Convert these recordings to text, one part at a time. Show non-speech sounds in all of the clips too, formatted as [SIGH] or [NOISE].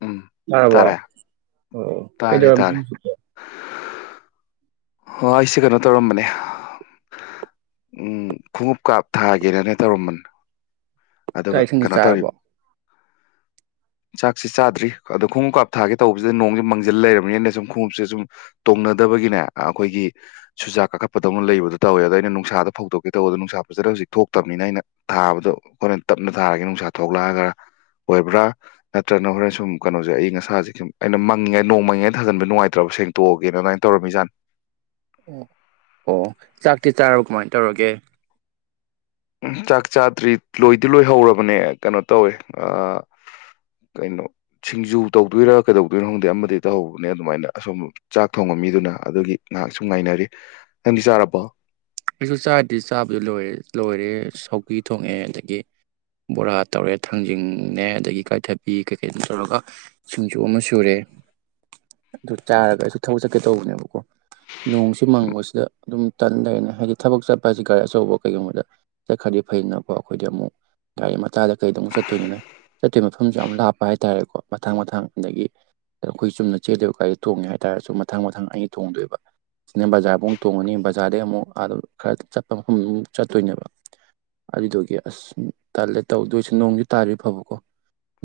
ꯎꯝ ꯇꯔꯕꯣ ꯇꯥꯔꯦ ꯑꯣ ꯇꯥꯔꯦ ꯀꯩꯗꯧꯔꯝꯃꯤꯅꯣ ꯇꯥꯔꯦ ꯍꯧꯖꯤꯛꯄꯨ ꯑꯩꯁꯦ ꯀꯩꯅꯣ ꯇꯧꯔꯝꯕꯅꯦ ꯎꯝ ꯈꯣꯡꯎꯞ ꯀꯥꯞ ꯊꯥꯒꯦꯅꯅꯦ ꯇꯧꯔꯝꯕꯅꯤ ꯑꯗꯨꯒ ꯆꯥꯛ ꯏꯁꯤꯡꯗꯤ ꯀꯩꯅꯣ ꯆꯥꯔꯕꯣ ꯇꯧꯔꯤꯕ ꯆꯥꯛꯁꯤ ꯆꯥꯗ꯭ꯔꯤ ꯑꯗꯣ ꯈꯣꯡꯎꯞ ꯀꯥꯞꯊꯥꯒꯦ ꯇꯧꯕꯁꯤꯗ ꯅꯣꯡꯁꯦ ꯃꯪꯖꯤꯜ ꯂꯩꯔꯝꯃꯦꯅ ꯁꯨꯝ ꯈꯣꯡꯎꯞꯁꯦ ꯁꯨꯝ ꯇꯣꯡꯅꯗꯕꯒꯤꯅꯦ ꯑꯩꯈꯣꯏꯒꯤ ꯁꯨꯖꯥ ꯀꯥꯈꯠꯄꯗꯧꯅ ꯂꯩꯕꯗꯣ ꯇꯧꯋꯦ ꯑꯗꯣ ꯑꯩꯅ ꯅꯨꯡꯁꯥꯗ ꯐꯧꯗꯣꯛꯀꯦ ꯇꯧꯕ ꯑꯗꯣ ꯅꯨꯡꯁꯥ ꯐꯖꯅ ꯍꯧꯖꯤꯛ ꯊꯣꯛꯇꯕꯅꯤꯅ ꯑꯩꯅ ꯊꯥꯕꯗꯣ ꯍꯣꯔꯦꯟ ꯇꯞꯅ ꯊꯥꯔꯒꯦ ꯅꯨꯡꯁꯥ ꯊꯣꯛꯂꯛꯑꯒ ꯑꯣꯏꯕ꯭ꯔꯥ ꯅꯠꯇ꯭ꯔꯒꯅ ꯍꯣꯔꯦꯟ ꯁꯨꯝ ꯀꯩꯅꯣꯁꯦ ꯑꯌꯤꯡ ꯑꯁꯥꯁꯦ ꯁꯨꯝ ꯑꯩꯅ ꯃꯪꯉꯤꯉꯩ ꯅꯣꯡ ꯃꯪꯉꯤꯉꯩ ꯊꯥꯖꯟꯕ ꯅꯨꯡꯉꯥꯏꯇ꯭ꯔꯕ ꯁꯦꯡꯇꯣꯛꯑꯒꯦꯅ ꯑꯗꯨꯃꯥꯏꯅ ꯇꯧꯔꯝꯃꯤꯖꯥꯠꯅꯤ ꯑꯣ ꯑꯣ ꯆꯥꯛꯇꯤ ꯆꯥꯔꯕꯣ ꯀꯃꯥꯏꯅ ꯇꯧꯔꯒꯦ ꯎꯝ ꯆꯥꯛ ꯆꯥꯗ꯭ꯔꯤ ꯂꯣꯏꯗꯤ ꯂꯣꯏꯍꯧꯔꯕꯅꯦ ꯀꯩꯅꯣ ꯇꯧꯋꯦ ꯀꯩꯅꯣ ꯁꯤꯡꯖꯨ ꯇꯧꯗꯣꯏꯔꯥ ꯀꯩꯗꯧꯗꯣꯏꯅꫭ ꯈꯪꯗꯦ ꯑꯃꯗꯒꯤ ꯇꯧꯍꯧꯕꯅꯦ ꯑꯗꯨꯃꯥꯏꯅ ꯑꯁꯣꯝ ꯆꯥꯛ ꯊꯣꯡꯕꯃꯤꯗꯨꯅ ꯑꯗꯨꯒꯤ ꯉꯥꯏꯍꯥꯛꯁꯨ ꯉꯥꯏꯅꯔꯤ ꯅꯪꯗꯤ ꯆꯥꯔꯕꯣ ꯑꯩꯁꯨ ꯆꯥꯔꯗꯤ ꯆꯥꯛꯄꯨꯗꯤ ꯂꯣꯏꯔꯦ ꯂꯣꯏꯔꯦ ꯁꯧꯒꯤ ꯊꯣꯡꯉꯑꯦ ꯑꯗꯒꯤ ꯕꯣꯔꯥ ꯇꯧꯔꯦ ꯊꯥꯡꯖꯤꯡꯅꯦ ꯑꯗꯒꯤ ꯏꯀꯥꯏꯊꯕꯤ ꯀꯩꯀꯩꯅꫭ ꯇꯧꯔꯒ ꯁꯤꯡꯖꯨ ꯑꯃ ꯁꯨꯔꯦ ꯑꯗꯨ ꯆꯥꯔꯒ ꯑꯩꯁꯨ ꯊꯕꯛ ꯆꯠꯀꯦ ꯇꯧꯕꯅꯦꯕꯀꯣ ꯅꯣꯡꯁꯨ ꯃꯪꯕꯁꯤꯗ ꯑꯗꯨꯝ ꯇꯟ ꯂꯩꯔꯦ ꯑꯗꫭ ꯊꯕꯛ ꯆꯠꯄ ꯍꯥꯏꯁꯤ ꯒꯥꯔꯤ ꯑꯆꯧꯕ ꯀꯩꯒꯨꯝꯕꯗ ꯆꯠꯈ꯭ꯔꯗꯤ ꯐꯩꯗꯅꯀꯣ ꯑꯩꯈꯣꯏꯗꯤ ꯑꯃꯨꯛ ꯒꯥꯔꯤ ꯃꯇꯥꯗ ꯀꯩꯗ ꯑꯃꯨꯛ ꯆꯠꯇꯣꯏꯅꯤꯅ ꯆꯠꯇꯣꯏ ꯃꯐꯝꯁꯨ ꯌꯥꯝ ꯂꯥꯞꯄ ꯍꯥꯏꯇꯥꯔꯦꯀꯣ ꯃꯊꯥꯡ ꯃꯊꯥꯡ ꯑꯗꯒꯤ ꯑꯩꯈꯣꯏ ꯆꯨꯝꯅ ꯆꯦꯜꯂꯤꯕ ꯒꯥꯔꯤ ꯇꯣꯡꯒꯦ ꯍꯥꯏꯇꯥꯔꯁꯨ ꯃꯊꯥꯡ ꯃꯊꯥꯡ ꯑꯅꯤ ꯇꯣꯡꯗꯣꯏꯕ ꯁꯤꯅ ꯕꯖꯥꫪꯕꯨꯛ ꯑꯃꯨꯛ ꯇꫭꯡꯉꯅꯤ ꯕꯖꯥꯔꯗꯩ ꯑꯃꯨꯛ ꯑꯗꯨ ꯈꯔ ꯆꯠꯄ ꯃꯐꯝ ꯃꯨꯛ ꯆꯠꯇꯣꯏꯅꯦꯕ ꯑꯗꯨꯗꯨꯒꯤ ꯑꯁ ꯇꯜꯂꯦ ꯇꯧꯗꯣꯏꯁꯦ ꯅꯣꯡꯁꯨ ꯇꯥꯗ꯭ꯔꯗꯤ ꯐꯕꯀꯣ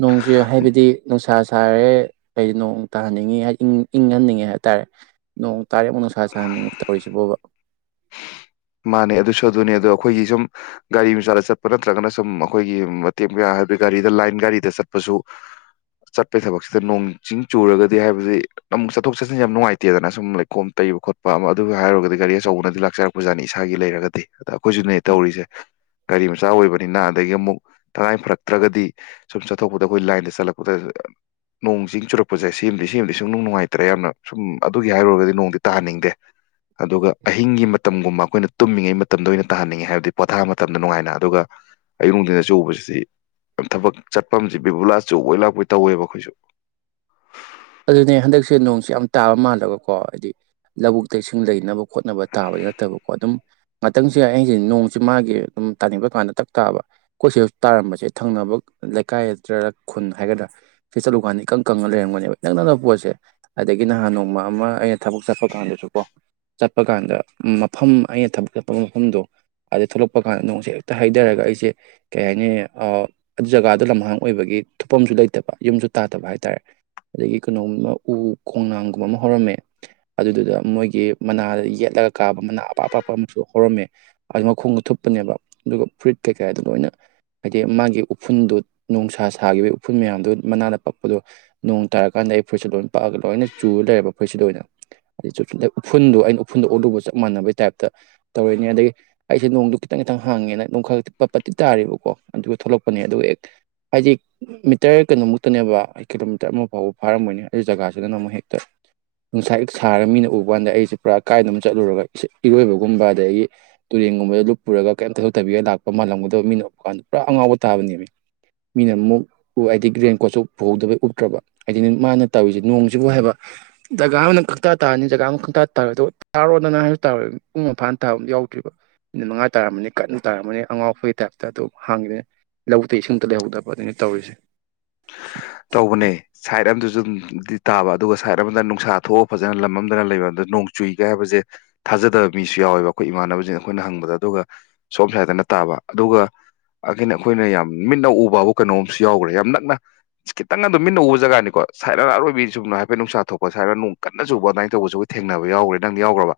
ꯅꯣꯡꯁꯦ ꯍꯥꯏꯕꯗꯤ ꯅꯨꯡꯁꯥ ꯁꯥꯔꯦ ꯍꯥꯏꯗꯤ ꯅꯣꯡ ꯇꯥꯍꯟꯅꯤꯡꯉꯤ ꯍꯥꯏꯗꯤ ꯏꯪꯍꯟꯅꯤꯡꯉꯤ ꯍꯥꯏ ꯇꯔꯦ ꯅꯣꯡ ꯇꯥꯔꯦ ꯑꯃꯨꯛ ꯅꯨꯡꯁꯥ ꯁꯥꯍꯟꯅꯤꯡꯉꯤ ꯇꯧꯔꯤꯁꯤꯕꯣꯕ ꯃꯥꯅꯦ ꯑꯗꯨꯁꯨ ꯑꯗꯨꯅꯦ ꯑꯗꯣ ꯑꯩꯈꯣꯏꯒꯤ ꯁꯨꯝ ꯒꯥꯔꯤ ꯃꯆꯥꯗ ꯆꯠꯄ ꯅꯠꯇ꯭ꯔꯒꯅ ꯁꯨꯝ ꯑꯩꯈꯣꯏꯒꯤ ꯃꯇꯦꯛ ꯃꯌꯥ ꯍꯥꯏꯗꯤ ꯒꯥꯔꯤꯗ ꯂꯥꯏꯟ ꯒꯥꯔꯤꯗ ꯆꯠꯄꯁꯨ ꯆꯠꯄꯩ ꯊꯕꯛꯁꯤꯗ ꯅꯣꯡ ꯆꯤꯡ ꯆꯨꯔꯒꯗꯤ ꯍꯥꯏꯕꯗꯤ ꯑꯃꯨꯛ ꯆꯠꯊꯣꯛ ꯆꯠꯁꯤꯟꯖꯦ ꯌꯥꯝ ꯅꯨꯡꯉꯥꯏꯇꯦꯗꯅ ꯁꯨꯝ ꯂꯩꯈꯣꯝ ꯇꯩꯕ ꯈꯣꯠꯄ ꯑꯃ ꯑꯗꯨꯒꯤ ꯍꯥꯏꯔꯨꯔꯒꯗꯤ ꯒꯥꯔꯤ ꯑꯆꯧꯕꯅꯗꯤ ꯂꯥꯛꯆꯔꯛꯄ ꯕꯨꯖꯥꯅꯤ ꯏꯁꯥꯒꯤ ꯂꯩꯔꯒꯗꯤ ꯑꯗ ꯑꯩꯈꯣꯏꯁꯨꯅꯦ ꯇꯧꯔꯤꯁꯦ ꯒꯥꯔꯤ ꯃꯆꯥ ꯑꯣꯏꯕꯅꯤꯅ ꯑꯗꯒꯤ ꯑꯃꯨꯛ ꯇꯉꯥꯏ ꯐꯔꯛꯇ꯭ꯔꯒꯗꯤ ꯁꯨꯝ ꯆꯠꯊꯣꯛꯄꯗ ꯑꯩꯈꯣꯏ ꯂꯥꯏꯟꯗ ꯆꯠꯂꯛꯄꯗ ꯅꯣꯡ ꯆꯤꯡ ꯆꯨꯔꯛꯄꯁꯦ ꯁꯤꯃꯗꯤ ꯁꯦꯝꯃꯗꯤ ꯁꯨꯡꯅꯨꯡ ꯅꯨꯡꯉꯥꯏꯇ꯭ꯔꯦ ꯌꯥꯝꯅ ꯁꯨꯝ ꯑꯗꯨꯒꯤ ꯍꯥꯏꯔꯨꯔꯒꯗꯤ ꯅꯣꯡꯗꯤ ꯇꯥꯍꯟꯅꯤꯡꯗꯦ ꯑꯗꯨꯒ ꯑꯍꯤꯡꯒꯤ ꯃꯠ ꯃꯇꯝꯒꯨꯝꯕ ꯑꯩꯈꯣꯏꯅ ꯇꯨꯝꯃꯤꯉꯩ ꯃꯇꯝꯗ ꯑꯣꯏꯅ ꯇꯥꯍꯟꯅꯤꯡꯉꯤ ꯍꯥꯏꯕꯗꯤ ꯄꯣꯊꯥ ꯃꯇꯝꯗ ꯅꯨꯡꯉꯥꯏꯅ ꯑꯗꯨꯒ ꯑꯌꯨꯛ ꯅꯨꯡꯊꯤꯟꯗ ꯆꯨꯕꯁꯤꯗꯤ ꯊꯕꯛ ꯆꯠꯄꯝꯁꯤ ꯕꯤꯕꯨꯂꯥ ꯆꯨꯕꯣꯏ ꯂꯥꯛꯄꯣꯏ ꯇꯧꯋꯦꯕ ꯑꯩꯈꯣꯏꯁꯨ ꯑꯗꯨꯅꯦ ꯍꯟꯗꯛꯁꯦ ꯅꯣꯡꯁꯦ ꯌꯥꯝ ꯇꯥꯕ ꯃꯥꯜꯂꯒꯀꯣ ꯍꯥꯏꯗꯤ ꯂꯧꯕꯨꯛꯇ ꯏꯁꯤꯡ ꯂꯩꯅꯕ ꯍꯣꯠꯅꯕ ꯇꯥꯕꯗꯤ ꯅꯠꯇꯕꯀꯣ ꯑꯗꯨꯝ ꯉꯥꯛꯇꯁꯦ [UNINTELLIGIBLE] ꯅꯣꯡꯁꯤ ꯃꯥꯒꯤ ꯑꯗꯨꯝ ꯇꯥꯅꯤꯡꯕ ꯀꯥꯟꯗ ꯇꯛ ꯇꯥꯕ ꯑꯩꯈꯣꯏ ꯁꯤꯁꯨ ꯇꯥꯔꯝꯕꯁꯦ ꯊꯪꯅꯕ ꯂꯩꯀꯥꯏꯗ꯭ꯔꯥ ꯈꯨꯟ ꯍꯥꯏꯒꯗ꯭ꯔꯥ ꯁꯤ ꯆꯠꯂꯨꯀꯥꯟꯗ ꯏꯀꯪ ꯀꯪꯉ ꯂꯩꯔꯝꯒꯅꯦꯕ ꯏꯅꯛ ꯅꯛꯅꯕ ꯄꯣꯠꯁꯦ ꯑꯗꯒꯤ ꯅꯍꯥꯟ ꯅꯣꯡꯃ ꯑꯃ ꯑꯩꯅ ꯊꯕꯛ ꯆꯠꯄ ꯀꯥꯟꯗꯁꯨꯀꯣ ꯆꯠꯄ ꯀꯥꯟꯗ ꯃꯐꯝ ꯑꯩꯅ ꯊꯕꯛ ꯆꯠꯄ ꯃꯐꯝꯗꯣ ꯑꯗꯩ ꯊꯣꯛꯂꯛꯄ ꯀꯥꯟꯗ ꯅꯣꯡꯁꯦ ꯍꯦꯛꯇ ꯍꯩꯊꯔꯒ ꯑꯩꯁꯦ ꯀꯩ ꯍꯥꯏꯅꯤ ꯑ ꯖꯒꯥꯗꯨ ꯂꯝꯍꯥꯡ ꯑꯣꯏꯕꯒꯤ ꯊꯨꯞꯐꯝꯁꯨ ꯂꯩꯇꯕ ꯌꯨꯝꯁꯨ ꯇꯥꯗꯕ ꯍꯥꯏꯇꯥꯔꯦ ꯑꯗꯒꯤ ꯀꯩꯅꯣꯒꯨꯝꯕ ꯎ ꯈꯣꯡꯅꯥꯡꯒꯨꯝꯕ ꯑꯃ ꯍꯧꯔꯝꯃꯦ ꯑꯗꯨꯗꯨꯗ ꯃꯣꯏꯒꯤ ꯃꯅꯥꯗ ꯌꯦꯠꯂꯒ ꯀꯥꯕ ꯃꯅꯥ ꯑꯄꯥꯛꯞ ꯑꯄꯥꯛꯄ ꯑꯃꯁꯨ ꯍꯧꯔꯝꯃꯦ ꯑꯗꯨ ꯃꯈꯣꯡꯗꯣ ꯊꯨꯞꯄꯅꯦꯕ ꯑꯗꯨꯒ ꯐꯨꯔꯤꯏꯠ ꯀꯩꯀꯥꯗꯣ ꯂꯣꯏꯅ ꯍꯥꯏꯗꯤ ꯃꯥꯒꯤ ꯎꯐꯨꯟꯗꯨ ꯅꯨꯡꯁꯥ ꯁꯥꯈꯤꯕꯒꯤ ꯎꯐꯨꯜ ꯃꯌꯥꯝꯗꯣ ꯃꯅꯥꯗ ꯄꯛꯄꯗꯣ ꯅꯣꯡ ꯇꯥꯔꯀꯥꯟꯗ ꯑꯩ ꯐꯨꯔꯤꯠꯁꯤ ꯂꯣꯏꯅ ꯄꯥꯛꯑꯒ ꯂꯣꯏꯅ ꯆꯨ ꯂꯩꯔꯦꯕ ꯐꯨꯔꯤꯠꯁꯤꯗ ꯑꯣꯏꯅ [UNINTELLIGIBLE] ꯎꯐꯨꯜꯗꯣ ꯑꯩꯅ ꯎꯐꯨꯜꯗ ꯑꯣꯜꯂꯨꯕ ꯆꯞ ꯃꯥꯟꯅꯕꯩ ꯇꯥꯏꯞꯇ ꯇꯧꯔꯅꯦ ꯑꯗꯩ ꯑꯩꯁꯦ ꯅꯣꯡꯗꯣ ꯈꯤꯇꯪ ꯈꯤꯇꯪ ꯍꯥꯡꯉꯦꯅ ꯅꯣꯡ ꯈꯔ ꯒꯛ ꯄꯠ ꯄꯠ ꯇꯤ ꯇꯥꯦꯔꯤꯕꯀꯣ ꯑꯗꯨꯒ ꯊꯣꯛꯂꯛꯄꯅꯦ ꯑꯗꯨꯒ ꯑꯦ ꯍꯥꯏꯗꯤ ꯃꯤꯇꫪ ꯀꯩꯅꯣꯃꯨꯛꯇꯅꯦꯕ ꯀꯤꯂꫭ ꯇꫪ ꯑꯃ ꯐꯥꯎꯕ ꯐꯥꯔꯝꯒꯅꯤꯅꯦ ꯑꯗꯨ ꯖꯒꯥꯁꯤꯗꯅ ꯑꯃꯨꯛ ꯍꯦꯛꯇ ꯅꯨꯡꯁꯥ ꯍꯦꯛꯇ ꯁꯥꯔꯒ ꯃꯤꯅ ꯎꯕ ꯀꯥꯟꯗ ꯑꯩꯁꯦ ꯄꯨꯔꯥ ꯀꯥꯏꯗꯅꫭꯝꯒ ꯆꯠꯂꯨꯔꯒ ꯏꯔꯣꯏꯕꯒꯨꯝꯕ ꯑꯗꯒꯤ ꯇꯨꯔꯦꯟꯒꯨꯝꯕꯗ ꯂꯨꯞꯄꯔꯒ ꯀꯔꯤꯝ ꯇꯩꯊꫭꯛꯇꯕꯤꯒ ꯂꯥꯛꯄ ꯃꯥꯜꯂꯝꯒꯗꯕ ꯃꯤꯅ ꯎꯕ ꯀꯥꯟꯗ ꯄꯨꯔꯥ ꯑꯉꯥꯎꯕ ꯇꯥꯕꯅꯦꯃꯤ ꯃꯤꯅꯃꯨꯛ ꯎ ꯑꯩꯗꯤ ꯔꯦꯟ ꯀꯣꯠꯁꯨ ꯄꯨꯍꯧꯗꯕꯩ ꯎꯞ ꯇ꯭ꯔꯕ ꯍꯥꯏꯗꯤꯅꯦ ꯃꯥꯅ ꯇꯧꯔꯤꯁꯦ ꯅꯣꯡꯁꯤꯕꯨ ꯍꯥꯏꯕ ꯖꯒꯥ ꯑꯃꯅ ꯈꯪꯇꯥ ꯇꯥꯔꯅꯤ ꯖꯒꯥ ꯑꯃ ꯈꯪꯇꯥ ꯇꯥꯔꯣꯏ ꯇꯥꯔꯣꯗꯅ ꯍꯥꯏꯁꯨ ꯇꯥꯔꫭꯏ ꯄꯨꯡ ꯑꯃ ꯐꯥꯅ ꯇꯥꯕ ꯑꯃ ꯌꯥꯎꯗ꯭ꯔꯤꯕ ꯃꯤꯅꯤꯠ ꯃꯉꯥ ꯇꯥꯔꯝꯃꯅꯤ ꯀꯟꯅ ꯇꯥꯔꯝꯃꯅꯤ ꯑꯉꯥꯎꯕꯒꯤ ꯇꯥꯏꯞꯇ ꯑꯗꯨꯝ ꯍꯥꯡꯉꯗꯅ ꯂꯧ ꯇ ꯏꯁꯨꯡꯇ ꯂꯩꯍꯧꯗꯕ ꯑꯗꯨꯩꯅ ꯇꯧꯔꯤꯁꯦ ꯇꯧꯕꯅꯦ ꯁꯥꯏꯠ ꯑꯗꯁꯨ ꯑꯗꯨꯝꯗꯤ ꯇꯥꯕ ꯑꯗꯨꯒ ꯁꯥꯏꯠ ꯑꯃꯗ ꯅꯨꯡꯁꯥ ꯊꯣꯛꯑꯒ ꯐꯖꯅ ꯂꯝ ꯑꯃꯝꯗꯅ ꯂꯩꯕ ꯑꯗ ꯅꯣꯡ ꯆꯨꯏꯒ ꯍꯥꯏꯕꯁꯦ ꯊꯥꯖꯗꯕ ꯃꯤꯁꯨ ꯌꯥꯎꯋꯦꯕ ꯑꯩꯈꯣꯏ ꯏꯃꯥꯟꯅꯕꯁꯤꯡ ꯑꯩꯈꯣꯏꯅ ꯍꯪꯕꯗ ꯑꯗꯨꯒ ꯁꯣꯝ ꯁꯥꯏꯠꯇꯅ ꯇꯥꯕ ꯑꯗꯨꯒ ꯑꯒꯤꯅ ꯑꯩꯈꯣꯏꯅ ꯌꯥꯝ ꯃꯤꯠꯅ ꯎꯕꯥꯕꯨ ꯀꯩꯅꯣꯝꯁꯨ ꯌꯥꯎꯒ꯭ꯔꯦ ꯌꯥꯝ ꯅꯛꯅ ꯈꯤꯇꯪ ꯑꯗꯨꯝ ꯃꯤꯠꯟꯅ ꯎꯕ ꯖꯒꯥꯅꯤꯀꯣ ꯁꯥꯏꯠ ꯑꯃ ꯑꯔꯣꯏꯕꯤ ꯆꯨꯝꯅ ꯍꯥꯏꯐꯦꯠ ꯅꯨꯡꯁꯥ ꯊꯣꯛꯄ ꯁ꯭ꯋꯥꯏꯅ ꯅꯨꯡ ꯀꯟꯅ ꯆꯨꯕ ꯑꯗꯨꯃꯥꯏꯅ ꯇꯧꯕꯁꯨ ꯑꯩꯈꯣꯏ ꯊꯦꯡꯅꯕ ꯌꯥꯎꯈ꯭ꯔꯦ ꯅꯪꯗꯤ ꯌꯥꯎ꯭ꯔꯕ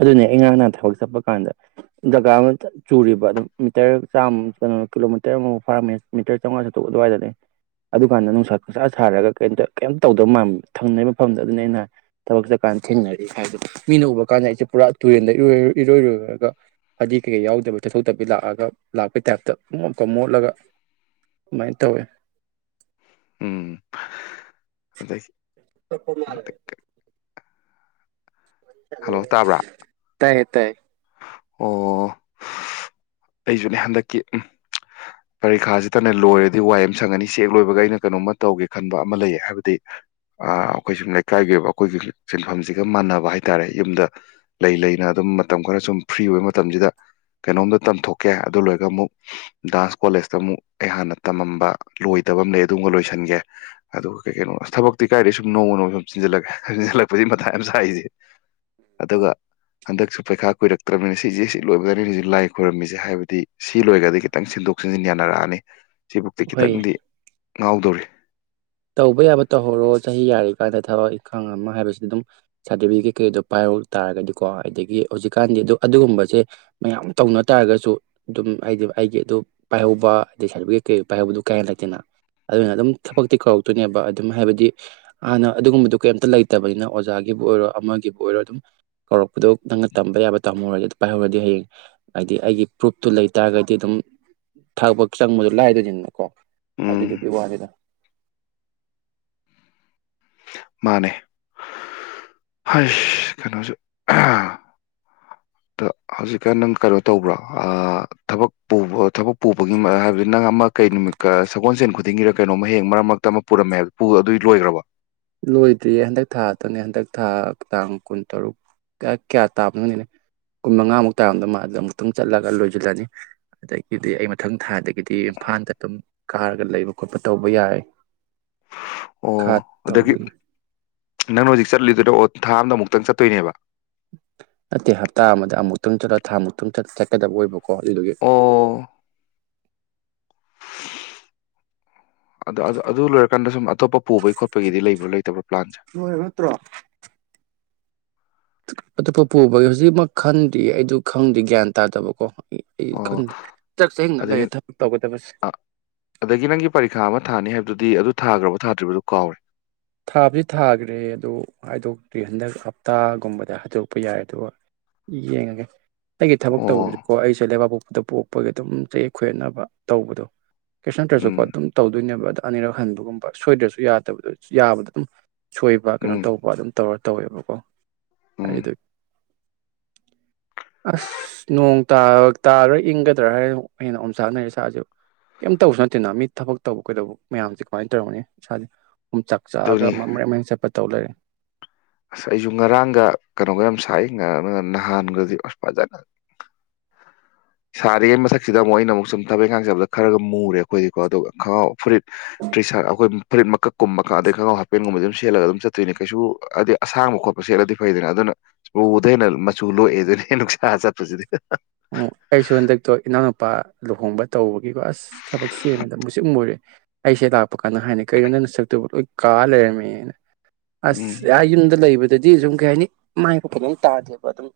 ꯑꯗꯨꯅꯦ ꯑꯩ ꯉꯔꯥꯡ ꯅꯍꯥꯟ ꯊꯕꯛ ꯆꯠꯄ ꯀꯥꯟꯗ ꯖꯒꯥ ꯑꯃ ꯆꯨꯔꯤꯕ ꯑꯗꯨꯝ ꯃꯤꯇꯔ ꯆꯥꯝꯃ ꯀꯩꯅꯣ ꯀꯤꯂꯣꯃꯤꯇꫪ ꯑꯃꯃꯨꯛ ꯐꯥꯔꯝꯚꯌꯥꯏ ꯃꯤꯇꫪ ꯆꯧꯉꯥ ꯆꯥꯇꯨꯛ ꯑꯗꯨꯋꯥꯏꯗꯅꯦ ꯑꯗꯨꯀꯥꯟꯗ ꯅꯨꯡꯁꯥ ꯄꯨꯁꯥ ꯁꯥꯔꯒ ꯀꯩꯝꯇ ꯀꯩꯝꯇ ꯇꯧꯗꯕ ꯃꯥꯟꯕ ꯊꯪꯅꯩ ꯃꯐꯝꯗꫭ ꯑꯗꯨꯅꯦ ꯑꯩꯅ ꯊꯕꯛ ꯆꯠꯀꯥꯟꯗ ꯊꯦꯡꯅꯔꯤ ꯍꯥꯏꯗꯤ ꯃꯤꯅ ꯀꯥꯟꯗ ꯑꯩꯁꯦ ꯄꯨꯔꯥ ꯇꯨꯔꯦꯟꯗ ꯏꯔꯣꯏ ꯏꯔꯣꯏꯔꯨꯔꯒ ꯐꯗꯤ ꯀꯩꯀꯩ ꯌꯥꯎꯗꯕꯤ ꯇꯩꯊꯣꯛ ꯇꯕꯤ ꯂꯥꯛꯑꯒ ꯂꯥꯛꯄꯩ ꯇꯥꯏꯞꯇ ꯏꯃꫭꯠꯀ ꯃꯣꯠꯂꯒ ꯑꯗꯨꯃꯥꯏꯅ ꯇꯧꯋꯦ ꯎꯝ [UNINTELLIGIBLE] ꯍꯜꯂꯣ ꯇꯥꯕ꯭ꯔꯥ ꯇꯥꯏꯌꯦ ꯇꯥꯏꯌꯦ ꯑꯣ ꯑꯩꯁꯨꯅꯦ ꯍꯟꯗꯛꯀꯤ ꯎꯝ ꯄꯔꯤꯈꯥꯁꯤꯇꯅꯦ ꯂꯣꯏꯔꯗꯤ ꯋꯥꯏ ꯑꯃ ꯁꯪꯉꯅꯤ ꯁꯤ ꯆꯦꯛ ꯂꯣꯏꯕꯒ ꯑꯩꯅ ꯀꯩꯅꯣꯝꯃ ꯇꯧꯒꯦ ꯈꯟꯕ ꯑꯃ ꯂꯩꯌꯦ ꯍꯥꯏꯕꯗꯤ ꯑꯩꯈꯣꯏ ꯁꯨꯝ ꯂꯩꯀꯥꯏꯒꯤ ꯑꯣꯏꯕ ꯑꯩꯈꯣꯏꯒꯤ ꯁꯤꯟꯐꯝꯁꯤꯒ ꯃꯥꯟꯅꯕ ꯍꯥꯏ ꯇꯥꯔꯦ ꯌꯨꯝꯗ ꯂꯩ ꯂꯩꯅ ꯑꯗꯨꯝ ꯃꯇꯝ ꯈꯔ ꯁꯨꯝ ꯐ꯭ꯔꯤ ꯑꯣꯏꯕ ꯃꯇꯝꯁꯤꯗ ꯀꯩꯅꯣꯝꯗ ꯇꯝꯊꯣꯛꯀꯦ ꯑꯗꯨ ꯂꯣꯏꯔꯒ ꯑꯃꯨꯛ ꯗꯥꯟꯁ ꯀꯣꯂꯦꯖꯇ ꯑꯃꯨꯛ ꯑꯩ ꯍꯥꯟꯅ ꯇꯝꯃꯝꯕ ꯂꯣꯏꯗꯕ ꯑꯃ ꯂꯩ ꯑꯗꯨꯃꯒ ꯂꯣꯏꯁꯤꯟꯒꯦ ꯑꯗꯨꯒ ꯀꯩ ꯀꯩꯅꯣ ꯊꯕꯛꯇꯤ ꯀꯥꯏꯗꯩ ꯁꯨꯝ ꯅꯣꯡꯃ ꯅꯣꯡꯃ ꯁꯨꯝ ꯆꯤꯟꯖꯜꯂꯛꯀꯦ ꯆꯤꯟꯁꯤꯜꯂꯛꯄꯁꯤ ꯃꯇꯥꯏ ꯌꯥꯝ ꯁꯥꯏꯁꯦ ꯑꯗꯨꯒ ꯍꯟꯗꯛꯁꯨ ꯄꯩꯈꯥ ꯀꯨꯏꯔꯛꯇ꯭ꯔꯅꯤꯅ ꯁꯤꯁꯦ ꯁꯤ ꯂꯣꯏꯕꯒꯅꯤ ꯍꯧꯖꯤꯛ ꯂꯥꯏ ꯈꯣꯏꯔꯝꯃꯤꯁꯦ ꯍꯥꯏꯕꯗꯤ ꯁꯤ ꯂꯣꯏꯔꯒꯗꯤ ꯈꯤꯇꯪ ꯁꯤꯟꯗꯣꯛ ꯁꯤꯟꯖꯤꯟ ꯌꯥꯅꯔꯛꯑꯅꯤ ꯁꯤꯕꯨꯛꯇꯤ ꯍꯣꯏ ꯈꯤꯇꯪꯗꯤ ꯉꯥꯎꯗꯣꯔꯤ ꯇꯧꯕ ꯌꯥꯕ ꯇꯧꯍꯧꯔꯣ ꯆꯍꯤ ꯌꯥꯔꯤꯀꯥꯟꯗ ꯊꯕꯛ ꯏꯪꯈꯥꯡ ꯑꯃ ꯍꯥꯏꯕꯁꯤ ꯑꯗꯨꯝ ꯁꯥꫪꯇꯤꯐꯤꯀꯦꯠ ꯀꯩꯗꯣ ꯄꯥꯏꯍꯧ ꯇꯥꯔꯒꯗꯤꯀꯣ ꯑꯗꯨꯒꯤ ꯍꯧꯖꯤꯛꯀꯥꯟꯗꯤ ꯑꯗꯨ ꯑꯗꯨꯒꯨꯝꯕꯁꯦ ꯃꯌꯥꯝ ꯇꯧꯅ ꯇꯥꯔꯒꯁꯨ ꯑꯗꯨꯝ ꯍꯥꯏꯗꯤ ꯑꯩꯒꯤ ꯑꯗꯨ ꯄꯥꯏꯍꯧꯕ ꯍꯥꯏꯗꯤ ꯁꯥꯔꯇꯤꯐꯤꯀꯦꯠ ꯀꯩꯗ ꯄꯥꯏꯍꯧꯕꯗꯨ ꯀꯌꯥ ꯂꯩꯇꯦꯅ ꯑꯗꯨꯅ ꯑꯗꯨꯝ ꯊꯕꯛꯇꯤ ꯀꯧꯔ꯫ ꯇꯨꯅꯦꯕ ꯑꯗꯨꯝ ꯍꯥꯏꯕꯗꯤ ꯍꯥꯟꯅ ꯑꯗꯨꯒꯨꯝꯕꯗꯨ ꯀꯩꯝꯇ ꯂꯩꯇꯕꯅꯤꯅ ꯑꯣꯖꯥꯒꯤꯕꯨ ꯑꯣꯏꯔꯣ ꯑꯃꯒꯤꯕꯨ ꯑꯣꯏꯔꯣ ꯀꯧꯔꯛꯄꯗꯣ ꯅꯪꯅ ꯇꯝꯕ ꯌꯥꯕ ꯇꯝꯍꯧꯔꯗꯤ ꯄꯥꯏꯍꯧꯔꯗꯤ ꯍꯌꯦꯡ ꯍꯥꯏꯗꯤ ꯑꯩꯒꯤ ꯄ꯭ꯔꯨꯐꯇꯨ ꯂꯩ ꯇꯥꯔꯒꯗꯤ ꯑꯗꯨꯝ ꯊꯕꯠ ꯆꯪꯕꯗ ꯂꯥꯏꯗꯣꯏꯅꯦꯕꯀꯣ ꯎꯝ ꯑꯗꯨꯗꯨꯒꯤ ꯋꯥꯅꯤꯗ ꯃꯥꯅꯦ ꯑꯁ ꯀꯩꯅꯣꯁꯦ ꯍꯧꯖꯤꯛꯀꯥꯟ ꯅꯪ ꯀꯩꯅꯣ ꯇꯧꯕ꯭ꯔꯣ ꯊꯕꯛ ꯄꯨꯕ꯭ꯔꫭ ꯊꯕꯛ ꯄꯨꯕꯒꯤ ꯍꯥꯏꯕꯗꯤ ꯅꯪ ꯑꯃ ꯀꯩ ꯅꯨꯃꯤꯠ ꯀ ꯁꯒꯣꯜꯁꯦꯟ ꯈꯨꯗꯤꯡꯒꯤꯔ ꯀꯩꯅꯣꯝꯃ ꯍꯍꯦꯛ ꯃꯔꯛ ꯃꯔꯛꯇ ꯑꯃ ꯄꯨꯔꯝꯃꯦ ꯍꯥꯏꯕ ꯑꯗꯨꯏ ꯂꯣꯏꯒ꯭ꯔꯕꫭ ꯂꯣꯏꯗ꯭ꯔꯤꯌꯦ ꯍꯟꯗꯛ ꯊꯥꯗꯪꯅꯦ ꯍꯟꯗꯛ ꯊꯥ ꯇꯥꯡ ꯀꯨꯟ ꯇꯔꯨꯛ ꯀꯌꯥ ꯇꯥꯕꯅꯣꯈꯪꯗꯦꯅꯦ ꯀꯨꯟ ꯃꯉꯥꯃꯨꯛ ꯇꯥꯔꯝꯗꯧ ꯃꯥꯜꯂꯦ ꯑꯃꯨꯛꯇꯪ ꯆꯠꯂꯒ ꯂꯣꯏꯁꯤꯜꯂꯅꯤ ꯑꯗꯒꯤꯗꯤ ꯑꯩ ꯃꯊꯪ ꯊꯥꯗꯒꯤꯗꯤ ꯏꯝꯐꯥꯜꯗ ꯑꯗꯨꯝ ꯀꯥꯔꯒ ꯂꯩꯕ ꯈꯣꯠꯄ ꯇꯧꯕ ꯌꯥꯔꯅꯤ ꯑꯣ ꯑꯗꯒꯤ ꯅꯪꯅ ꯍꯧꯖꯤꯛ ꯆꯠꯂꯤꯗꯨꯅ ꯑꯣ ꯊꯥ ꯑꯝꯗ ꯑꯃꯨꯛꯇꯪ ꯆꯠꯇꯣꯏꯅꯦꯕ ꯅꯠꯇꯦ ꯍꯞꯇꯥ ꯑꯃꯗ ꯑꯃꯨꯛꯇꯪ ꯆꯠꯂ ꯊꯥꯃꯨꯛꯇꯪꯠ ꯆꯠꯀꯗꯕ ꯑꯣꯏꯕꯣ ꯀꯣ ꯑꯗꯨꯗꯨꯒꯤ ꯑꯣ ꯑꯗ ꯑꯗꯨ ꯂꯣꯏꯔꯛꯄ ꯀꯟꯗ ꯁꯨꯝ ꯑꯇꯣꯞꯄ ꯄꯨꯕꯩ ꯈꯣꯠꯄꯒꯤꯗꯤ ꯂꯩꯕ꯭ꯔꯥ ꯂꯩꯇꯕ꯭ꯔꯥ ꯄ꯭ꯂꯥꯟꯁꯦ ꯂꯣꯏꯔꯕ ꯅꯠꯇ꯭ꯔꯣ ꯑꯇꯣꯞꯄ ꯄꯣ ꯕꯥꯏꯑꯣꯖꯤꯠ ꯑꯃꯥ ꯈꯟꯗꯤꯌꯦ ꯑꯩꯗꯣ ꯈꯪꯗꯦ ꯑꯩꯗꯨ ꯈꯪꯗꯦ ꯒ꯭ꯌꯥꯟ ꯇꯥꯗꯕꯀꯣ ꯑꯩ ꯑꯩ ꯑꯣ ꯈꯪꯗꯦ ꯆꯥꯛ ꯆꯍꯤꯡꯅ ꯑꯗꯒꯤ ꯂꯩꯔꯦ ꯊꯕꯛ ꯇꯧꯒꯗꯕꯁꯦ ꯑ ꯑꯗꯒꯤ ꯅꯪꯒꯤ ꯄꯔꯤꯈꯥ ꯑꯃ ꯊꯥꯅꯤ ꯍꯥꯏꯕꯗꯨꯗꯤ ꯑꯗꯨ ꯊꯥꯈ꯭ꯔꯕ ꯊꯥꯗ꯭ꯔꯤꯕꯗꯨ ꯀꯥꯎꯔꯦ ꯊꯥꯗꯤ ꯊꯥꯈ꯭ꯔꯦ ꯑꯗꯨ ꯍꯥꯏꯗꯣꯛꯇ꯭ꯔꯤ ꯍꯟꯗꯛ ꯍꯞꯇꯥꯒꯨꯝꯕꯗ ꯍꯥꯏꯗꯣꯛꯄ ꯌꯥꯏ ꯑꯗꯨꯒ ꯌꯦꯡꯉꯒꯦ ꯑꯩꯒꯤ ꯊꯕꯛ ꯑꯣ ꯇꯧꯕꯁꯦꯀꯣ ꯑꯩꯁꯦ ꯂꯩꯕꯥꯛꯄꯣꯛ ꯑꯗ ꯄꯣꯛꯄꯒꯤ ꯑꯗꯨꯝ ꯆꯌꯦꯠ ꯈꯣꯏꯌꯦꯠꯅꯕ ꯇꯧꯕꯗꯣ ꯀꯩꯁꯟꯅꯇ꯭ꯔꯁꯨꯀꯣ ꯎꯝ ꯑꯗꯨꯝ ꯇꯧꯗꯣꯏꯅꯦꯕ ꯑꯗꯥ ꯑꯅꯤꯔꯛ ꯍꯟꯕꯒꯨꯝꯕ ꯁꯣꯏꯗ꯭ꯔꯁꯨ ꯌꯥꯗꯕꯗꯣ ꯌꯥꯕꯗ ꯎꯝ ꯁꯣꯏꯕ ꯀꯩꯅꯣ ꯎꯝ ꯇꯧꯕ ꯑꯗꯨꯝ ꯇꯧꯔ ꯇꯧꯋꯦꯕꯀꯣ ꯎꯝ ꯍꯥꯏꯗꯤ ꯑꯁ ꯅꯣꯡ ꯇꯥꯔꯥ ꯏꯪꯒꯗ꯭ꯔꯥ ꯍꯥꯏꯔ ꯑꯩꯅ ꯑꯣꯝꯆꯥꯛꯅꯔꯦ ꯏꯁꯥꯁꯦ ꯀꯩꯝꯇ ꯇꯁꯨ ꯅꯠꯇꯦꯅ ꯃꯤ ꯊꯕꯛ ꯇꯧꯕ ꯀꯩꯗꯧꯕ ꯃꯌꯥꯝꯁꯦ ꯀꯃꯥꯏꯅ ꯇꯧꯔꯒꯅꯤ ꯏꯁꯥꯁꯦ ꯆꯥꯛ ꯆꯥꯛꯔꯒ ꯑꯗꯨꯅꯤ ꯃꯥ ꯃꯔꯦꯡ ꯃꯔꯦꯡ ꯆꯠꯄꯗꯣ ꯇꯧ ꯂꯩꯔꯦ ꯑꯁ ꯑꯩꯁꯨ ꯉꯔꯥꯡꯒ ꯀꯩꯅꯣꯒ ꯌꯥꯝ ꯁꯥꯏ ꯉꯥ ꯅꯍꯥꯟꯒꯗꯤ ꯑꯁ ꯐꯖꯅ ꯁꯥꯔꯤꯉꯩ ꯃꯊꯛꯁꯤꯗ ꯑꯃꯨꯛ ꯑꯩꯅ ꯑꯃꯨꯛ ꯁꯨꯝ ꯊꯕꯛꯏꯪꯈꯥꯡ ꯆꯠꯕꯗ ꯈꯔꯒ ꯃꯨꯔꯦ ꯑꯩꯈꯣꯏꯗꯤꯀꯣ ꯑꯗꯨꯒ ꯈꯉꯥꯎ ꯐꯨꯔꯤꯠ ꯇ꯭ꯔꯤꯁ ꯑꯩꯈꯣꯏ ꯐꯨꯔꯤꯠ ꯃꯀꯛꯀꯨꯝꯕ ꯑꯗꯩ ꯈꯪꯒꯥꯎ ꯍꯥꯞꯄꯦꯟꯒꯨꯝꯕꯗꯤ ꯑꯗꯨꯝ ꯁꯦꯠꯂꯒ ꯑꯗꯨꯝ ꯆꯠꯇꯣꯏꯅꯦ ꯀꯩꯁꯨ ꯑꯁꯥꯡꯕ ꯈꯣꯠꯄ ꯁꯦꯠꯂꯗꯤ ꯐꯩꯗꯅ ꯑꯗꯨꯅꯨ ꯎꯨꯗꯩ ꯍꯦꯟꯅ ꯃꯆꯨ ꯂꯣꯛꯑꯦ ꯑꯗꯨꯅꯦ ꯅꯨꯡꯁꯥ ꯆꯠꯄꯁꯤꯗꯤ ꯍꯥ ꯍꯥ ꯑꯣ ꯑꯩꯁꯨ ꯍꯟꯗꯛꯇꯣ ꯏꯅꯥꯎꯅꯨꯄꯥ ꯂꯨꯍꯣꯡꯕ ꯇꯧꯕ ꯑꯁ ꯊꯕꯛ ꯆꯦꯟꯕꯗ ꯃꯨꯁꯤꯟ ꯃꯨꯔꯦ ꯑꯩꯁꯦ ꯂꯥꯛꯄ ꯀꯥꯟꯗ ꯍꯥꯏꯅ ꯀꯩꯅꯣ ꯅꯪ ꯅꯁꯛꯇꯨꯕꯨ ꯂꯣꯏ ꯀꯥ ꯂꯩꯔꯝꯃꯦꯅ ꯑꯁ ꯎꯝ ꯑ ꯌꯨꯝꯗ ꯂꯩꯕ ꯑꯗꯨꯗꯤ ꯁꯨꯝ ꯀꯩ ꯍꯥꯏꯅꯤ ꯃꯥꯏꯐꯥꯎ ꯐꯖꯟꯅ ꯇꯥꯗꯦꯕ ꯑꯗꯨꯝ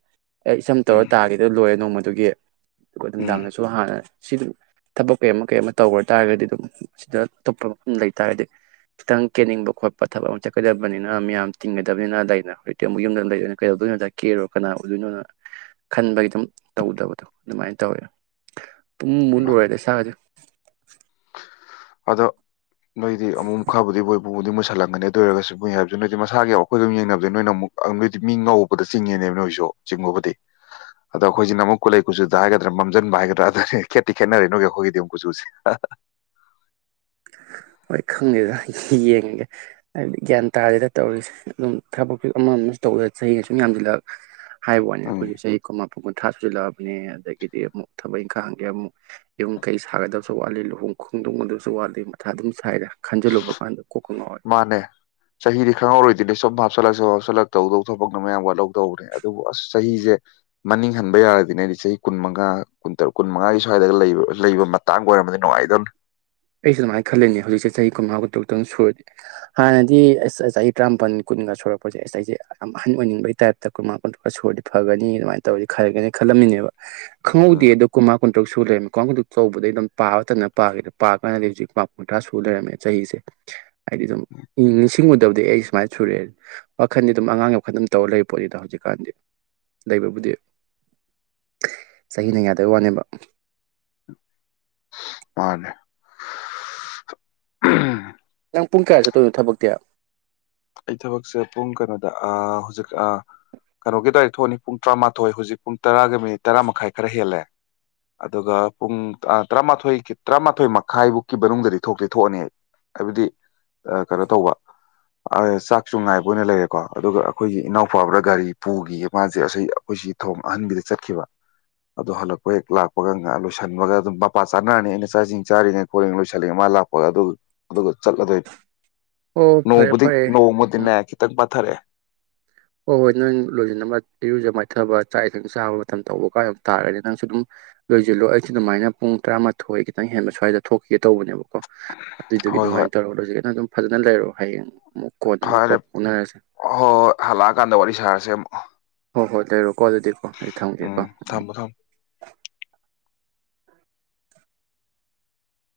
ꯑꯩ ꯏꯁꯝ ꯎꯝ ꯇꯥꯒꯤꯕꯗꯨꯅ ꯂꯣꯏꯔꯦ ꯅꯣꯡꯃꯒꯤ ꯑꯗꯨꯒꯤ ꯑꯗꯨꯒ ꯎꯝ ꯅꯨꯡꯗꯥꯡꯗꯁꯨ ꯍꯥꯟꯅ ꯁꯤ ꯗꯨ ꯊꯕꯛ ꯀꯩ ꯑꯃ ꯀꯩ ꯑꯃ ꯇꯧꯔ ꯇꯥꯔꯒꯗꯤ ꯑꯗꯨꯝ ꯁꯤꯗ ꯑꯇꯣꯞꯄ ꯃꯐꯝ ꯂꯩꯇꯥꯥꯔꯗꯤ ꯈꯤꯇꯪ ꯀꯦꯟꯅꯤꯡꯕ ꯈꯣꯠꯄ ꯊꯕꯛ ꯑꯃ ꯆꯠꯀꯗꯕꯅꯤꯅ ꯃꯤꯌꯥꯝ ꯇꯤꯟꯒꯗꯕꯅꯤꯅ ꯂꯩꯅ ꯍꯧꯖꯤꯛꯇꯤ ꯑꯃꯨꯛ ꯌꯨꯝꯗ ꯂꯩꯗꯣꯏꯅ ꯀꯩꯗꯧꯗꯣꯏꯅꯣꯗ ꯀꯦꯔꯥ ꯀꯅꯥ ꯎꯗꯣꯏꯅꯣꯅ ꯈꯟꯕꯒꯤ ꯑꯗꯨꯝ ꯇꯧꯗꯕꯗꯣ ꯑꯗꯨꯃꯥꯏꯅ ꯇꯧꯋꯦ ꯄꯨꯡꯃꯨ ꯃꯨ ꯃꯥꯅꯦ ꯂꯣꯏꯔꯦ ꯏꯁꯥꯒꯖꯦ ꯑꯗꯣ ꯃꯣꯏꯗꯤ ꯑꯉꯣꯝ ꯈꯥꯕꯗꯤ ꯑꯣꯏꯕ ꯃꯨꯗꯤ ꯃꯨꯁꯜꯂꯝꯒꯅꯤ ꯑꯗꯨ ꯑꯣꯏꯔꯒꯁꯨ ꯃꯨꯏ ꯍꯥꯏꯕꯁꯨ ꯅꯣꯏꯗꯤ ꯃꯁꯥꯒꯤ ꯑꯩꯈꯣꯏꯒ ꯗꯨꯝ ꯌꯦꯡꯅꯕꯗ ꯅꯣꯏꯅ ꯑꯃꯨꯛ ꯅꯣꯏꯗꯤ ꯃꯤ ꯉꯧꯕꯕꯗ ꯆꯤꯡꯉꯦꯃꯦ ꯅꯣꯏꯁꯨ ꯆꯤꯡꯕꯕꯨꯗꯤ ꯑꯗ ꯑꯩꯈꯣꯏꯁꯤꯅ ꯑꯃꯨꯛ ꯀꯠꯂꯩ ꯀꯨꯆꯨꯗ ꯍꯥꯏꯒꯗ꯭ꯔꯥ ꯃꯝꯁꯤꯟꯕ ꯍꯥꯏꯒꯗ꯭ꯔꯥ ꯑꯗꯅꯦ ꯈꯦꯠꯇꯤ ꯈꯦꯠꯅꯔꯦ ꯅꯣꯏꯒꯤ ꯑꯩꯈꯣꯏꯒꯤꯗꯤ ꯑꯃꯛ ꯀꯨꯆꯨꯁꯦ ꯍꯥ ꯍꯥ ꯍꯣꯏ ꯈꯪꯗꯦꯗ ꯌꯦꯡꯉꯒꯦ ꯍꯥꯏꯕꯗꯤ ꯒ꯭ꯌꯥꯟ ꯇꯥꯗꯦꯗ ꯇꯧꯔꯤꯁꯦ ꯑꯗꯨꯝ ꯊꯕꯛꯁꯨ ꯑꯃ ꯑꯃ ꯇꯧꯗ ꯆꯍꯤꯅ ꯁꯨꯝ ꯌꯥꯝꯁꯤꯜꯂꯛ ꯍꯥꯏꯕ ꯋꯥꯅꯤ ꯎꯝ ꯑꯩꯈꯣꯏꯁꯨ ꯆꯍꯤ ꯀꯨꯅ ꯃꯥꯄꯟ ꯃꯊꯥ ꯁꯥꯖꯤꯜꯂ ꯂꯛꯑꯕꯅꯦ ꯑꯗꯒꯤꯗꯤ ꯑꯃꯨꯛ ꯊꯕꯛ ꯏꯪꯈꯥꯡꯒꯤ ꯑꯃꯨꯛ ꯌꯨꯝ ꯀꯩ ꯁꯥꯒꯗꯕꯁꯨ ꯋꯥꯠꯂꯤ ꯂꯨꯍꯣꯡ ꯈꯣꯡꯗꯣꯡꯒꯗꯕꯁꯨ ꯋꯥꯠꯂꯤ ꯃꯊ ꯑꯗꯨꯝ ꯁꯥꯏꯗ ꯈꯟꯖꯜꯂꯨꯕ ꯀꯥꯟꯗ ꯀꯣꯛꯀ ꯉꯥꯎꯋꯦ ꯃꯥꯅꯦ ꯆꯍꯤꯗꯤ ꯈꯪꯍꯧꯔꯣꯏꯗꯨꯏꯅꯦ ꯁꯣꯝ ꯍꯥꯞ ꯁꯨꯝ ꯍꯥꯞꯆꯤꯜꯂꯛ ꯍꯥꯞꯆꯜꯂꯛꯇ ꯇꯧꯗꯧ ꯊꯕꯛꯅ ꯃꯌꯥꯝ ꯋꯥꯠꯍꯧ ꯇꯧꯕꯅꯦ ꯑꯗꯨꯕꯨ ꯑꯁ ꯆꯍꯤꯁꯦ ꯃꯅꯤꯡ ꯍꯟꯕ ꯌꯥꯔꯗꯤꯅꯦꯗꯤ ꯆꯍꯤ ꯀꯨꯟꯃꯉꯥ ꯀꯨꯟꯇꯔꯨꯛ ꯀꯨꯟꯃꯉꯥꯒꯤ ꯁ꯭ꯋꯥꯏꯗꯒ ꯂꯩ ꯂꯩꯕ ꯃꯇꯥꯡ ꯑꯣꯏꯔꯝꯃꯗꯤ ꯅꯨꯡꯉꯥꯏꯗꯧꯅꯤ꯫ ꯑꯩꯁꯨ ꯑꯗꯨꯃꯥꯏꯅ ꯈꯜꯂꯅꯤ ꯍꯧꯖꯤꯛꯁꯦ ꯆꯍꯤ ꯀꯨꯟꯃꯉꯥ ꯀꯨꯟꯇꯔꯨꯛꯇꯪ ꯁꯨꯔꯗꯤ ꯍꯥꯟꯅꯗꯤ ꯑꯁ ꯆꯍꯤ ꯇ꯭ꯔꯥꯝꯄꯜ ꯀꯨꯟꯒ ꯁꯨꯔꯛꯄꯁꯦ ꯑꯁ ꯑꯩꯁꯦ ꯌꯥꯝ ꯑꯍꯟ ꯑꯣꯏꯅꯤꯡꯕꯒꯤ ꯇꯥꯏꯞꯇ ꯀꯨꯟꯃꯉꯥ ꯀꯟꯔꯨꯛꯀ ꯁꯨꯔꯗꯤ ꯐꯒꯅꯤ ꯑꯗꯨꯃꯥꯏꯅ ꯇꯧꯔꯗꯤ ꯈꯔꯒꯅꯤꯅ ꯈꯜꯂꯝꯃꯤꯅꯦꯕ꯫ ꯎꯝ ꯈꯪꯍꯧꯗꯦꯗꯣ ꯀꯣ ꯃꯥ ꯀꯨꯟ ꯗꯨꯛ ꯁꯨꯨꯔꯔꯝ ꯀ꯭ꯋꯥꯡ ꯈꯨꯗꯛꯇꯩꯕꯗꯩ ꯑꯗꯨꯝ ꯄꯥꯕ ꯇꯟꯗꯅ ꯄꯥꯈꯤꯗꯕ꯫ ꯄꯥꯀꯥꯟꯗꯗꯤ ꯍꯧꯖꯤꯛ ꯄ ꯀꯨꯟꯊ꯭ꯔꯥ ꯁꯨ ꯂꯩꯔꯝꯃꯦ ꯆꯍꯤꯁꯦ ꯍꯥꯏꯗꯤ ꯑꯗꯨꯝ ꯅꯤꯡꯁꯤꯡꯉꯨꯗꯕꯗꯤ ꯑꯩ ꯁꯨꯃꯥꯏꯅ ꯁꯨꯔꯛꯑꯦ ꯋꯥꯈꯟꯗꯤ ꯑꯗꯨꯝ ꯑꯉꯥꯡꯒꯤ ꯋꯥꯈꯜ ꯑꯗꯨꯝ ꯇꯧꯔ ꯂꯩꯔꯤ ꯄꯣꯠꯅꯤꯗ ꯍꯧꯖꯤꯛꯀꯥꯟꯗꯤ ꯂꯩꯕꯕꯨꯗꯤ ꯆꯍꯤꯅ ꯌꯥꯗꯋꯥꯅꯦꯕ꯫ ꯃꯥꯅꯦ ꯅꯪ ꯄꯨꯡ ꯀꯌꯥ ꯆꯠꯇꯣꯏꯅꯣ ꯊꯕꯛꯇꯤ꯫ ꯑꯩ ꯊꯕꯛꯁꯦ ꯄꯨꯡ ꯀꯩꯅꯣꯗ ꯑꯥ ꯍꯧꯖꯤꯛ ꯑꯥ ꯀꯩꯅꯣꯒꯤ ꯗꯥꯏ ꯊꯣꯛꯑꯅꯤ ꯄꯨꯡ ꯇꯔꯥꯃꯥꯊꯣꯏ ꯍꯧꯖꯤꯛ ꯄꯨꯡ ꯇꯔꯥꯒ ꯃꯤꯅꯤꯠ ꯇꯔꯥꯃꯥꯈꯥꯏ ꯈꯔ ꯍꯦꯜꯂꯦ ꯑꯗꯨꯒ ꯄꯨꯡ ꯑꯥ ꯇꯔꯥꯃꯥꯊꯣꯏꯒꯤ ꯇꯔꯥꯃꯥꯊꯣꯏ ꯃꯈꯥꯏ ꯕꯨꯛꯀꯤ ꯃꯅꯨꯡꯗꯗꯤ ꯊꯣꯛꯇꯤ ꯊꯣꯛꯑꯅꯤ ꯍꯥꯏꯕꯗꯤ ꯑꯥ ꯀꯩꯅꯣ ꯇꯧꯕ ꯑꯥ ꯆꯥꯛꯁꯨ ꯉꯥꯏꯕ ꯑꯣꯏꯅ ꯂꯩꯔꯦꯀꯣ ꯑꯗꯨꯒ ꯑꯈꯣꯏꯒꯤ ꯏꯅꯥꯎꯄꯥ ꯑꯃꯅ ꯒꯥꯔꯤ ꯄꯨꯒꯤꯌꯦ ꯃꯥꯖꯦ ꯑꯁꯤ ꯑꯩꯈꯣꯏ ꯁꯤ ꯊꯣꯡ ꯑꯍꯟꯕꯨꯗ ꯆꯠꯈꯤꯕ ꯑꯗꯨ ꯍꯜꯂꯛꯄ ꯍꯦꯛ ꯂꯥꯛꯄꯒ ꯉꯥ ꯂꯣꯏꯁꯤꯟꯕꯒ ꯑꯗꯨꯝ ꯃꯄꯥ ꯆꯥꯅꯔꯅꯤ ꯑꯩꯅ ꯆꯥꯛ ꯏꯁꯤꯡ ꯆꯥꯔꯤꯉꯩ ꯈꯣꯠꯂꯤꯉꯩ ꯂꯣꯏꯁꯤꯜꯂꯤꯉꯩ ꯃꯥ ꯂꯥꯛꯄꯒ ꯑꯗꯨ- ꯑꯗꯨꯒ ꯆꯠꯂꯗꯣꯏ ꯑꯣ ꯐꯥꯔꯦ ꯐꯥꯔꯦ ꯅꯣꯡꯃꯗꯤꯅꯦ ꯈꯤꯇꯪ ꯄꯥꯊꯥꯔꯛꯑꯦ ꯍꯣꯏ-ꯍꯣꯏ ꯅꯪ ꯂꯣꯏꯖꯤꯟꯅꯕ ꯏꯔꯨꯖꯥ ꯃꯥꯏꯊꯕ ꯆꯥꯛ ꯏꯁꯤꯡ ꯆꯥꯕ ꯃꯇꯝ ꯇꯧꯕ ꯀꯥꯏ ꯇꯥꯔꯒꯗꯤ ꯅꯪꯁꯨ ꯗꯨꯝ ꯂꯣꯏꯖꯤꯜꯂꯣ ꯑꯩꯁꯨ ꯑꯗꯨꯃꯥꯏꯅ ꯄꯨꯡ ꯇꯔꯥꯃꯥꯊꯣꯏ ꯈꯤꯇꯪ ꯍꯦꯟꯕ ꯁ꯭ꯋꯥꯏꯗ ꯊꯣꯛꯈꯤꯒꯦ ꯇꯧꯕꯅꯦꯕ ꯀꯣ ꯍꯣꯏ ꯍꯣꯏ ꯑꯗꯨꯏꯗꯨꯒꯤ-ꯑꯗꯨꯃꯥꯏꯅ ꯇꯧꯔꯒ ꯂꯣꯏꯖꯤꯜꯂꯖꯦꯅ ꯑꯗꯨꯝ ꯐꯖꯥꯅ ꯂꯩꯔꯣ ꯍꯌꯦꯡ ꯑꯃꯨꯛ ꯀꯣꯟꯅ ꯑꯃꯨꯛ ꯄꯥꯎ ꯐꯥꯔꯦꯝ ꯐꯥꯎꯅꯔꯁꯦ ꯍꯣ ꯍꯜꯂꯛ ꯀꯥꯟꯗ ꯋꯥꯔꯤ ꯁꯔꯥꯁꯦ ꯑꯃꯨꯛ ꯍꯣ ꯍꯣꯏ ꯂꯩꯔꯣꯛ ꯀꯣ ꯑꯗꯨꯗꯤꯀꯣ ꯑꯩ ꯊꯝꯒꯦꯀꯣ ꯎꯝ ꯊꯝꯃꯣ ꯊꯝꯃꯣ